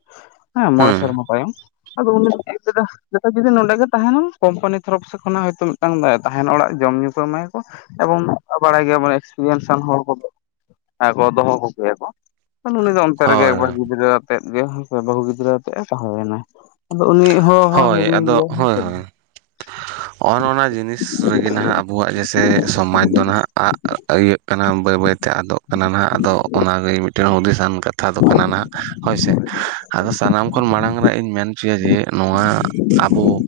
ᱦᱮᱸ ᱢᱚᱬᱮ ᱦᱩᱸ ᱥᱮᱨᱢᱟ ᱛᱟᱭᱚᱢ, ᱟᱫᱚ ᱩᱱᱤ ᱡᱚᱛᱚ ᱡᱩᱫᱤ ᱱᱚᱰᱮ ᱜᱮ ᱛᱟᱦᱮᱱᱟᱢ, ᱠᱳᱢᱯᱟᱱᱤ ᱛᱚᱨᱚᱯ ᱥᱮ ᱠᱷᱚᱱᱟᱜ ᱦᱚᱭᱛᱚ ᱢᱤᱫᱴᱟᱝ ᱛᱟᱦᱮᱱ ᱚᱲᱟᱜ ᱡᱚᱢ ᱧᱩ ᱠᱚ ᱮᱢᱟᱭᱟᱠᱚ, ᱮᱵᱚᱝ ᱵᱟᱲᱟᱭ ᱜᱮᱭᱟᱵᱚᱱ ᱮᱠᱥᱯᱨᱤᱭᱮᱱᱥ ᱨᱮᱱ ᱦᱚᱲ ᱠᱚᱫᱚ ᱠᱚ ᱫᱚᱦᱚ ᱠᱚᱜᱮᱭᱟ ᱠᱚ, ᱩᱱᱤ ᱫᱚ ᱚᱱᱛᱮ ᱨᱮᱜᱮ ᱦᱳᱭ ᱮᱠᱵᱟᱨ ᱜᱤᱫᱽᱨᱟᱹ ᱟᱛᱮᱜ ᱜᱮ ᱵᱟᱹᱦᱩ ᱜᱤᱫᱽᱨᱟᱹ ᱟᱛᱮᱜ ᱮ ᱛᱟᱦᱮᱸ ᱮᱱᱟᱭ᱾ ᱟᱫᱚ ᱩᱱᱤ ᱦᱚ ᱦᱚ ᱦᱤᱲᱤᱧ ᱜᱮᱭᱟᱭ, ᱚᱱ ᱚᱱᱟ ᱡᱤᱱᱤᱥ ᱨᱮᱜᱮ ᱱᱟᱦᱜ ᱟᱵᱚᱣᱟᱜ ᱡᱮᱭᱥᱮ ᱥᱚᱢᱟᱡᱽ ᱫᱚ ᱱᱟᱦ ᱟᱜ ᱟ [unintelligible] ᱠᱟᱱᱟ, ᱵᱟᱹᱭ ᱵᱟᱹᱭᱛᱮ ᱟᱫᱚᱜ ᱠᱟᱱᱟ ᱱᱟᱦᱟᱜ ᱟᱫᱚ ᱚᱱᱟᱜᱮ ᱢᱤᱫᱴᱮᱱ ᱦᱩᱫᱤᱥᱟᱱ ᱠᱟᱛᱷᱟ ᱫᱚ ᱠᱟᱱᱟ ᱱᱟᱜ ᱦᱳᱭᱥᱮ, ᱟᱫᱚ ᱥᱟᱱᱟᱢ ᱠᱷᱚᱱ ᱢᱟᱲᱟᱝ ᱨᱮ ᱤᱧ ᱢᱮᱱ ᱦᱚᱪᱚᱭᱟ ᱡᱮ, ᱱᱚᱣᱟ ᱟᱵᱚ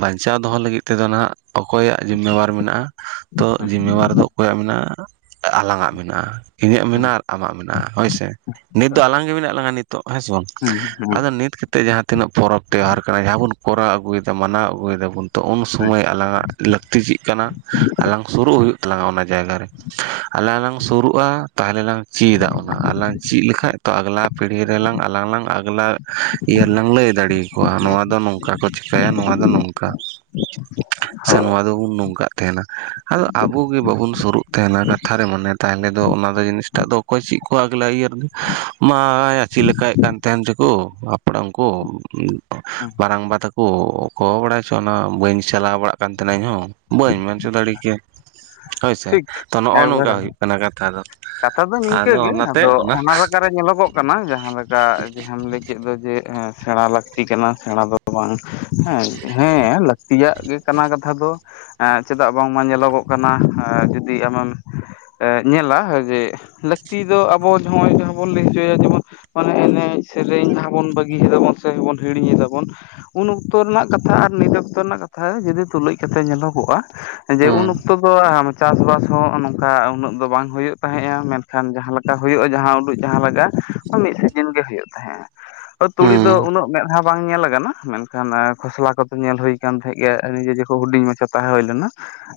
ᱵᱟᱧᱪᱟᱣ ᱫᱚᱦᱚ ᱞᱟᱹᱜᱤᱫ ᱛᱮᱫᱚ ᱱᱟᱦᱟᱜ, ᱚᱠᱚᱭᱟᱜ ᱡᱤᱢᱢ ᱵᱟᱨ ᱢᱮᱱᱟᱜᱼᱟ ᱾ᱛᱚ ᱡᱤᱢᱢ ᱵᱟᱨ ᱫᱚ ᱚᱠᱚᱭᱟᱜ ᱢᱮᱱᱟᱜᱼᱟ᱾ ᱟᱞᱟᱝ ᱟᱜ ᱢᱮᱱᱟᱜᱼᱟ, ᱤᱧᱟᱹᱜ ᱢᱮᱱᱟᱜᱼᱟ ᱟᱢᱟᱜ ᱢᱮᱱᱟᱜᱼᱟ, ᱦᱳᱭᱥᱮ ᱱᱤᱛ ᱫᱚ ᱟᱞᱟᱝ ᱜᱮ ᱢᱮᱱᱟᱜ ᱞᱟᱝᱟ ᱱᱤᱛ ᱛ ᱦᱮᱸ ᱥᱮ ᱵᱟᱝ, ᱦᱮᱸ ᱦᱮᱸ ᱟᱫᱚ ᱱᱤᱛ ᱠᱟᱛᱮᱫ ᱡᱟᱦᱟᱸ ᱛᱤᱱᱟᱹᱜ ᱯᱚᱨᱚᱵᱽ ᱛᱮᱣᱦᱟᱨ ᱠᱟᱱᱟ ᱡᱟᱦᱟᱸ ᱵᱚᱱ ᱠᱚᱨᱟᱣ ᱟᱹᱜᱩᱭᱮᱫᱟ ᱢᱟᱱᱟᱣ ᱟᱹᱜᱩᱭᱮᱫᱟᱵᱚᱱ ᱛᱚ ᱩᱱ ᱦᱮᱸ ᱥᱩᱢᱟᱹᱭ ᱟᱞᱟᱝᱟᱜ ᱞᱟᱹᱠᱛᱤ ᱪᱮᱫ ᱠᱟᱱᱟ ᱟᱞᱟᱝ ᱥᱩᱨᱩᱜ ᱦᱩᱭᱩᱜ ᱛᱟᱞᱟᱝᱟ ᱚᱱᱟ ᱡᱟᱭᱜᱟ ᱨᱮ, ᱟᱞᱟᱝ ᱞᱟᱝ ᱥᱩᱨᱩᱜᱼᱟ, ᱛᱟᱦᱚᱞᱮ ᱞᱟᱝ ᱪᱤᱫᱟ ᱚᱱᱟ ᱟᱨ ᱞᱟᱝ ᱪᱤᱫ ᱞᱮᱠᱷᱟᱡ ᱛᱚ ᱟᱜᱞᱟ ᱯᱤᱲᱦᱤ ᱨᱮᱞᱟᱝ ᱟᱞᱟᱝ ᱞᱟᱝ ᱟᱜᱞᱟ ᱤᱭᱟᱹ ᱨᱮᱞᱟᱝ ᱞᱟᱹᱭ ᱠᱳᱣᱟ ᱱᱚᱣᱟ ᱫᱚ ᱱᱚᱝᱠᱟ ᱠᱚ ᱪᱤᱠᱟᱹᱭᱟ, ᱱᱚᱣᱟ ᱫᱚ ᱱᱚᱝᱠᱟ ᱥᱮ ᱦᱳᱭ ᱱᱚᱣᱟ ᱫᱚᱵᱚᱱ ᱱᱚᱝᱠᱟᱜ ᱛᱟᱦᱮᱱᱟ ᱟᱫᱚ ᱟᱵᱚ ᱜᱮ ᱵᱟᱵᱚᱱ ᱥᱩᱨᱩᱜ ᱛᱟᱦᱮᱱᱟ ᱠᱟᱛᱷᱟ ᱨᱮ ᱢᱟᱱᱮᱫ ᱛᱟᱦᱚᱞᱮᱫᱚ ᱚᱱᱟᱫᱚ ᱡᱤᱱᱤᱥᱴᱟᱜ ᱫᱚ ᱚᱠᱚᱭ ᱪᱮᱫ ᱠᱚ ᱟᱹᱜᱽᱞᱟ ᱤᱭᱟᱹ ᱨᱮᱫᱚ, ᱢᱟᱭᱟ ᱪᱮᱫ ᱞᱮᱠᱟᱱ ᱠᱟᱱ ᱛᱟᱦᱮᱸᱱ ᱡᱠᱚ ᱟᱯᱲᱟᱢ ᱠᱚ᱾ ᱢᱟᱨᱟᱝᱵᱟ ᱛᱟᱠᱚ, ᱚᱠᱚ ᱵᱟᱲᱟᱭ ᱦᱚᱪᱚ ᱚᱱᱟ ᱵᱟᱹᱧ ᱪᱟᱞᱟᱣ ᱵᱟᱲᱟᱜ ᱠᱟᱱ ᱛᱟᱦᱮᱱᱟ ᱤᱧᱦᱚ, ᱵᱟᱹᱧ ᱢᱮᱱ ᱪ ᱫᱟᱲᱮ ᱠᱮᱭᱟ ᱦᱳᱭᱥᱮ ᱴᱷᱤᱠ ᱛᱚ ᱱᱚᱜᱼᱚ ᱱᱚᱝᱠᱟ ᱮᱠᱵᱟᱨᱮ ᱦᱩᱭᱩᱜ ᱠᱟᱱᱟ ᱠᱟᱛᱷᱟ ᱫᱚ᱾ ᱠᱟᱛᱷᱟ ᱫᱚ ᱱᱤᱝᱠᱟᱹ ᱟᱫᱚ ᱜᱮ, ᱚᱱᱟᱛᱮ ᱟᱫᱚ ᱚᱱᱟ ᱞᱮᱠᱟᱨᱮ ᱧᱮᱞᱚᱜᱚᱜ ᱠᱟᱱᱟ ᱡᱟᱦᱟᱸ ᱞᱮᱠᱟ ᱮᱢᱞ ᱠᱮᱫ ᱫᱚ ᱡᱮ ᱥᱮᱬᱟ ᱞᱟᱹᱠᱛᱤ ᱠᱟᱱᱟ ᱥᱮᱬᱟ ᱫᱚ ᱵᱟᱝ, ᱦᱮᱸ ᱦᱮᱸ ᱞᱟᱹᱠᱛᱤᱭᱟᱜ ᱜᱮ ᱠᱟᱱᱟ ᱠᱟᱛᱷᱟ ᱫᱚ, ᱪᱮᱫᱟᱜ ᱵᱟᱝᱢᱟ ᱧᱮᱞᱚᱜᱚᱜ ᱠᱟᱱᱟ ᱡᱩᱫᱤ ᱟᱢᱮᱢ ᱧᱮᱞᱟ, ᱡᱮ, ᱞᱟᱹᱠᱛᱤ ᱫᱚ ᱟᱵᱚ ᱱᱚᱜᱼᱚᱭ ᱡᱟᱦᱟᱸ ᱵᱚᱱ ᱞᱟᱹᱭ ᱦᱚᱪᱚᱭᱟ ᱡᱮᱢᱚᱱ ᱢᱟᱱᱮ ᱮᱱᱮᱡ ᱥᱮᱹᱨᱮᱹᱧ ᱡᱟᱦᱟᱸ ᱵᱚᱱ ᱵᱟᱹᱜᱤᱭᱟᱵᱚᱱ ᱥᱮᱚᱱ ᱦᱤᱲᱤᱧ ᱮᱟᱵᱚᱱ, ᱩᱱ ᱚᱠᱛᱚ ᱨᱮᱱᱟᱜ ᱠᱟᱛᱷᱟ ᱟᱨ ᱱᱤᱛ ᱚᱠᱛᱚ ᱨᱮᱱᱟᱜ ᱠᱟᱛᱷᱟ ᱡᱩᱚᱫᱤ ᱛᱩᱞᱩᱡ ᱠᱟᱛᱮᱜ ᱧᱮᱞᱚᱜᱚᱜᱼᱟ᱾ ᱡᱮ ᱩᱱ ᱦᱩᱸ ᱚᱠᱛᱚ ᱫᱚ ᱪᱟᱥᱼᱵᱟᱥ ᱦᱚᱸ ᱱᱚᱝᱠᱟ ᱩᱱᱟᱹᱜ ᱫᱚ ᱵᱟᱝ ᱦᱩᱭᱩᱜ, ᱛᱟᱦᱮᱸᱜᱼᱟ, ᱢᱮᱱᱠᱷᱟᱱ ᱡᱟᱦᱟᱸ ᱞᱮᱠᱟ ᱦᱩᱭᱩᱜᱼᱟ ᱡᱟᱦᱟᱸ ᱩᱰᱩᱡ ᱡᱟᱦᱟᱸᱞᱟᱜᱟ ᱢᱤᱫ ᱥᱤᱡᱤᱱ ᱜᱮ ᱦᱩᱭᱩᱜ ᱛᱟᱦᱮᱸᱜᱼᱟ᱾ ᱛᱩᱲᱤ ᱫᱚ ᱦᱩᱸ ᱩᱱᱟᱹᱜ ᱢᱮᱸᱫᱦᱟ, ᱵᱟᱝ ᱧᱮᱞ ᱟᱠᱟᱱᱟ ᱢᱮᱱᱠᱷᱟᱱ ᱠᱷᱚᱥᱞᱟ ᱠᱚᱫᱚ ᱧᱮᱞ ᱦᱩᱭ ᱟᱠᱟᱱ, ᱛᱟᱦᱮᱸᱫ ᱜᱮᱭᱟ ᱱᱤᱡᱮᱠᱚ ᱦᱩᱰᱤᱧ ᱢᱟᱪᱷᱟ ᱛᱟᱦᱮᱸ ᱦᱩᱭ ᱞᱮᱱᱟ,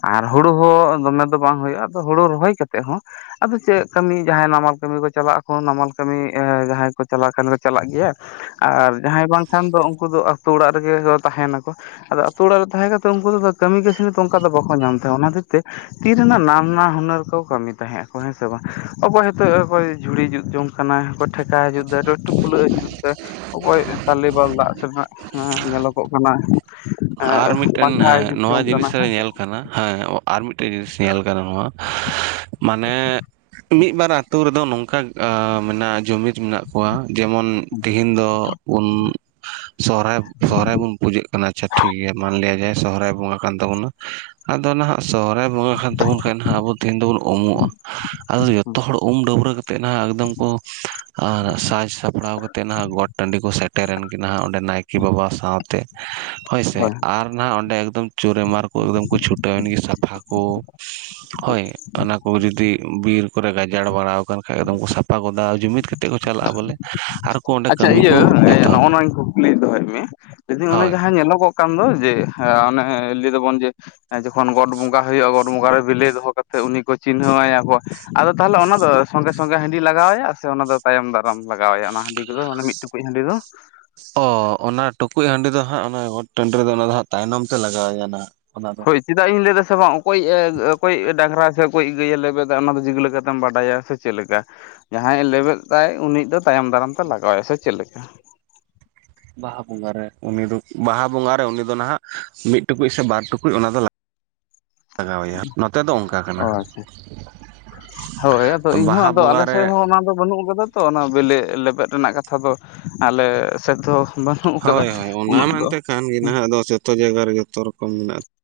ᱟᱨ ᱦᱩᱲᱩ ᱦᱚᱸ ᱫᱚᱢᱮ ᱫᱚ ᱵᱟᱝ ᱦᱩᱭᱩᱜᱼᱟ, ᱟᱫᱚ ᱦᱩᱲᱩ ᱨᱚᱦᱚᱭ ᱠᱟᱛᱮᱫ ᱦᱚᱸ ᱟᱫᱚ ᱪᱮᱫ ᱠᱟᱹᱢᱤ ᱡᱟᱦᱟᱸᱭ ᱱᱟᱢᱟᱞ ᱠᱟᱹᱢᱤ ᱠᱚ ᱪᱟᱞᱟᱜ ᱟᱠᱚ ᱱᱟᱢᱟᱞ ᱠᱟᱹᱢᱤ ᱡᱟᱦᱟᱸᱭ ᱠᱚ ᱪᱟᱞᱟᱣ ᱠᱷᱟᱱ ᱠᱚ ᱪᱟᱞᱟᱜ ᱜᱮᱭᱟ᱾ ᱟᱨ ᱡᱟᱦᱟᱸᱭ ᱵᱟᱝᱠᱷᱟᱱ ᱫᱚ ᱩᱱᱠᱩ ᱫᱚ ᱟᱛᱩ ᱚᱲᱟᱜ ᱨᱮᱜᱮ ᱛᱟᱦᱮᱱᱟᱠᱚ᱾ ᱟᱫᱚ ᱟᱛᱳ ᱚᱲᱟᱜ ᱨᱮ ᱛᱟᱦᱮᱸ ᱠᱟᱛᱮᱫ ᱩᱱᱠᱩ ᱠᱟᱹᱢᱤ ᱠᱟᱹᱥᱱᱮᱛ ᱚᱱᱠᱟ ᱫᱚ ᱵᱟᱠᱚ ᱧᱟᱢ ᱛᱟᱦᱮᱸᱜᱼᱟ, ᱚᱱᱟ ᱠᱷᱟᱹᱛᱤᱨ ᱛᱮ ᱛᱤ ᱨᱮᱱᱟᱜ ᱱᱟᱱᱟᱱᱟ ᱦᱩᱱᱟᱹᱨ ᱠᱚ ᱠᱟᱹᱢᱤ, ᱛᱟᱦᱮᱸ ᱟᱠᱚ ᱦᱮᱸ ᱥᱮ ᱵᱟᱝ, ᱚᱠᱚᱭ ᱦᱤᱛᱚᱜ ᱚᱠᱚᱭ ᱡᱷᱩᱲᱤ ᱡᱩᱛ ᱡᱚᱝ ᱠᱟᱱᱟᱭ, ᱚᱠᱚᱭ ᱴᱷᱮᱠᱟ ᱡᱩᱛ ᱮᱫᱟ, ᱴᱩᱯᱞᱟᱹᱜ ᱮ ᱡᱩᱫ ᱫᱟᱭ, ᱚᱠᱚᱭ ᱛᱟᱞᱮᱵᱟᱞ ᱫᱟᱜ ᱥᱮᱱᱟᱜ ᱧᱮᱞᱚᱜᱚᱜ ᱠᱟᱱᱟ, ᱟᱨ ᱢᱤᱫᱴᱮᱱ ᱯᱟᱝᱠᱷᱟ ᱦᱮᱸ ᱡᱩᱜ ᱱᱚᱣᱟ ᱡᱚᱝ ᱠᱟᱱᱟ ᱡᱤᱱᱤᱥ ᱨᱮ ᱦᱮᱸᱥᱮ᱾ ᱧᱮᱞ ᱦᱮᱸ ᱟᱨ ᱢᱤᱫᱴᱮᱡ ᱡᱤᱱᱤᱥ ᱧᱮᱞ ᱠᱟᱱᱟ ᱱᱚᱣᱟ, ᱢᱟᱱᱮ ᱢᱤᱫᱵᱟᱨ ᱟᱛᱳ ᱨᱮᱫᱚ ᱱᱚᱝᱠᱟ ᱢᱮᱱᱟᱜ ᱡᱩᱢᱤᱫ ᱢᱮᱱᱟᱜ ᱠᱚᱣᱟ, ᱡᱮᱢᱚᱱ ᱛᱮᱦᱤᱧ ᱫᱚ ᱵᱩᱱ ᱥᱚᱦᱨᱟᱭ ᱥᱚᱦᱨᱟᱭ ᱵᱚᱱ ᱯᱩᱡᱟᱹᱜ ᱠᱟᱱᱟ, ᱪᱮᱫ ᱴᱷᱤᱠ ᱜᱮᱭᱟ ᱢᱟᱱᱞᱤᱭᱟ ᱥᱚᱦᱨᱟᱭ ᱵᱚᱸᱜᱟ ᱠᱟᱱ ᱛᱟᱵᱚᱱᱟ ᱾ᱟᱫᱚ ᱱᱟᱦᱟᱜ ᱥᱚᱦᱚᱨᱟᱭ ᱵᱚᱸᱜᱟ ᱠᱷᱟᱱ ᱛᱟᱵᱚᱱ ᱠᱷᱟᱱ ᱦᱟᱸᱜ ᱟᱵᱚ ᱛᱮᱦᱮᱧ ᱫᱚᱵᱚᱱ ᱩᱢᱚᱜᱼᱟ ᱟᱫᱚ ᱡᱚᱛᱚ ᱦᱚᱲ ᱩᱢ ᱰᱟᱹᱵᱨᱟᱹ ᱠᱟᱛᱮ ᱛᱮ ᱱᱟᱦᱟᱜ ᱮᱠᱫᱚᱢ ᱠᱚ ᱟᱸ ᱥᱟᱡᱽ ᱥᱟᱯᱲᱟᱣ ᱠᱟᱛᱮ ᱱᱟᱦᱟᱜ ᱜᱚᱴ ᱴᱟᱺᱰᱤ ᱠᱚ ᱥᱮᱴᱮᱨᱮᱱ ᱠᱤᱱᱟ ᱚᱸᱰᱮ ᱱᱟᱭ ᱠᱮ ᱵᱟᱵᱟ ᱥᱟᱶᱛᱮ ᱦᱳᱭ ᱥᱮ ᱟᱨ ᱱᱟᱦᱟᱜ ᱚᱸᱰᱮ ᱮᱠᱫᱚᱢ ᱪᱳᱨᱮᱢᱟᱨ ᱠᱚ ᱮᱠᱫᱚᱢ ᱠᱚ ᱪᱷᱩᱴᱟᱹᱣᱮᱱ ᱜᱮ ᱥᱟᱯᱷᱟ ᱠᱚ ᱦᱳᱭ ᱚᱱᱟᱠᱚ ᱡᱩᱫᱤ ᱵᱤᱨ ᱠᱚᱨᱮ ᱜᱟᱡᱟᱲ ᱵᱟᱲᱟᱣ ᱠᱟᱱ ᱠᱷᱟᱡ ᱮᱠᱫᱚᱢ ᱠᱚ ᱥᱟᱯᱷᱟ ᱜᱚᱫᱟ ᱡᱩᱢᱤᱫ ᱠᱟᱛᱮ ᱛᱮᱫ ᱠᱚ ᱪᱟᱞᱟᱜᱼᱟ ᱵᱚᱞᱮ᱾ ᱟᱨᱠᱚ ᱚᱸᱰᱮ ᱟᱪᱪᱷᱟ ᱠᱟᱹᱢᱤ ᱠᱚ ᱤᱭᱟᱹ [unintelligible] ᱱᱚᱜᱼᱚ ᱮᱛᱚᱦᱚᱵᱟ ᱱᱚᱣᱟᱧ ᱠᱩᱠᱞᱤ ᱫᱚᱦᱚᱭᱮᱫ ᱢᱮ ᱞᱟᱹᱭᱫᱤᱧ ᱚᱱᱮ ᱦᱳᱭ ᱡᱟᱦᱟᱸ ᱧᱮᱞᱚᱜᱚᱜ ᱠᱟᱱ ᱫᱚ ᱡᱮ ᱦᱮᱸ ᱚᱱᱮ ᱞᱟᱹᱭ ᱫᱚᱵᱚᱱ ᱡᱮ ᱮᱸ ᱡᱚᱠᱷᱚᱱ ᱜᱚᱴ ᱵᱚᱸᱜᱟ ᱦᱩᱭᱩᱜᱼᱟ ᱜᱚᱴ ᱵᱚᱸᱜᱟ ᱨᱮ ᱵᱤᱞᱤ ᱫᱚᱦᱚ ᱠᱟᱛᱮᱫᱜ ᱩᱱᱤ ᱠᱚ ᱪᱤᱱᱦᱟᱹᱣᱟᱭᱟ ᱠᱚ ᱟᱫᱚ ᱛᱟᱦᱚᱞᱮ ᱚᱱᱟ ᱫᱚ ᱥᱚᱸᱜᱮ ᱥᱚᱸᱜᱮ ᱦᱟᱺᱰᱤ ᱞᱟᱜᱟᱣ ᱟᱭᱟ ᱥᱮ ᱚᱱᱟ ᱫᱚ ᱛᱟᱭᱚᱢ ᱫᱟᱨᱟᱢ ᱞᱟᱜᱟᱣ ᱟᱭᱟ ᱚᱱᱟ ᱦᱟᱺᱰᱤ ᱠᱚᱫᱚ ᱚᱱᱟ ᱢᱤᱫ ᱴᱩᱠᱩᱡ ᱦᱟᱺᱰᱤ ᱫᱚ? ᱚ ᱚᱱᱟ ᱴᱩᱠᱩᱡ ᱦᱟᱺᱰᱤ ᱫᱚ ᱦᱟᱸᱜ ᱚᱱᱟ ᱜᱚᱴ ᱴᱟᱺᱰᱤ ᱨᱮ ᱫᱚ ᱚᱱᱟ ᱫᱚ ᱦᱟᱸᱜ ᱛᱟᱭᱱᱚᱢ ᱛᱮ ᱞᱟᱜᱟᱣ ᱟᱭᱟ ᱦᱟᱸᱜ ᱚᱱᱟ ᱫᱚ᱾ ᱦᱳᱭ ᱪᱮᱫᱟᱜ ᱤᱧ ᱞᱟᱹᱭ ᱫᱟ ᱥᱮ ᱵᱟᱝ ᱚᱠᱚᱭᱤᱡ ᱮ ᱚᱠᱚᱭ ᱰᱟᱝᱜᱽᱨᱟ ᱥᱮ ᱚᱠᱚᱭᱤᱡ ᱜᱟᱹᱭ-ᱮ ᱞᱮᱵᱮᱫᱟ ᱚᱱᱟ ᱫᱚ ᱪᱤᱠᱟᱹ ᱞᱮᱠᱟᱛᱮᱢ ᱵᱟᱰᱟᱭᱟ ᱥᱮ ᱪᱮᱫ ᱞᱮᱠᱟ ᱡᱟᱦᱟᱸᱭ ᱮ ᱞᱮᱵᱮᱫ ᱫᱟᱭ ᱩᱱᱤ ᱤᱡ ᱫᱚ ᱛᱟᱭᱚᱢ ᱫᱟᱨᱟᱢ ᱛᱮ ᱞᱟᱜᱟᱣ ᱟᱭ ᱥᱮ ᱪᱮᱫ ᱞᱮᱠᱟ? ᱵᱟᱦᱟ ᱵᱚᱸᱜᱟ ᱨᱮ ᱩᱱᱤ ᱫᱚ ᱵᱟᱦᱟ ᱵᱚᱸᱜᱟ ᱨᱮ ᱩᱱᱤ ᱫᱚ ᱱᱟᱦᱟᱜ ᱢᱤᱫ ᱴᱩᱠᱩᱡ ᱥᱮ ᱵᱟᱨ ᱴᱩᱠᱩᱡ ᱚᱱᱟ ᱫᱚ ᱞᱟ ᱞᱟᱜᱟᱣᱟᱭᱟ ᱱᱚᱛᱮ ᱫᱚ ᱚᱝᱠᱟ ᱚ ᱠᱟᱱᱟ᱾ ᱟᱪᱪᱷᱟ ᱦᱳᱭ ᱟᱫᱚ ᱤᱧ ᱦᱚᱸ ᱵᱟᱦᱟ ᱟᱫᱚ ᱵᱚᱸᱜᱟ ᱟᱞᱮ ᱨᱮ ᱥᱮᱫ ᱦᱚᱸ ᱚᱱᱟ ᱫᱚ ᱵᱟᱹᱱᱩᱜ ᱟᱠᱟᱫᱟ ᱛᱚ ᱚᱱᱟ ᱵᱮᱞᱮ ᱞᱮᱵᱮᱫ ᱨᱮᱱᱟᱜ ᱠᱟᱛᱷᱟ ᱫᱚ ᱟᱞᱮ ᱥᱮᱫ ᱫᱚ ᱵᱟᱹᱱᱷᱩᱜ ᱟᱠᱟᱫᱟ ᱩᱱᱟᱹᱜ ᱫᱚ᱾ ᱠᱷᱟᱱ ᱜᱮ ᱱᱟᱦᱟᱜ ᱫᱚ ᱡᱚᱛᱚ ᱡᱟᱭᱜᱟ ᱨᱮ ᱡᱚᱛᱚ ᱨᱚᱠᱚᱢ ᱢᱮᱱᱟᱜᱼᱟ᱾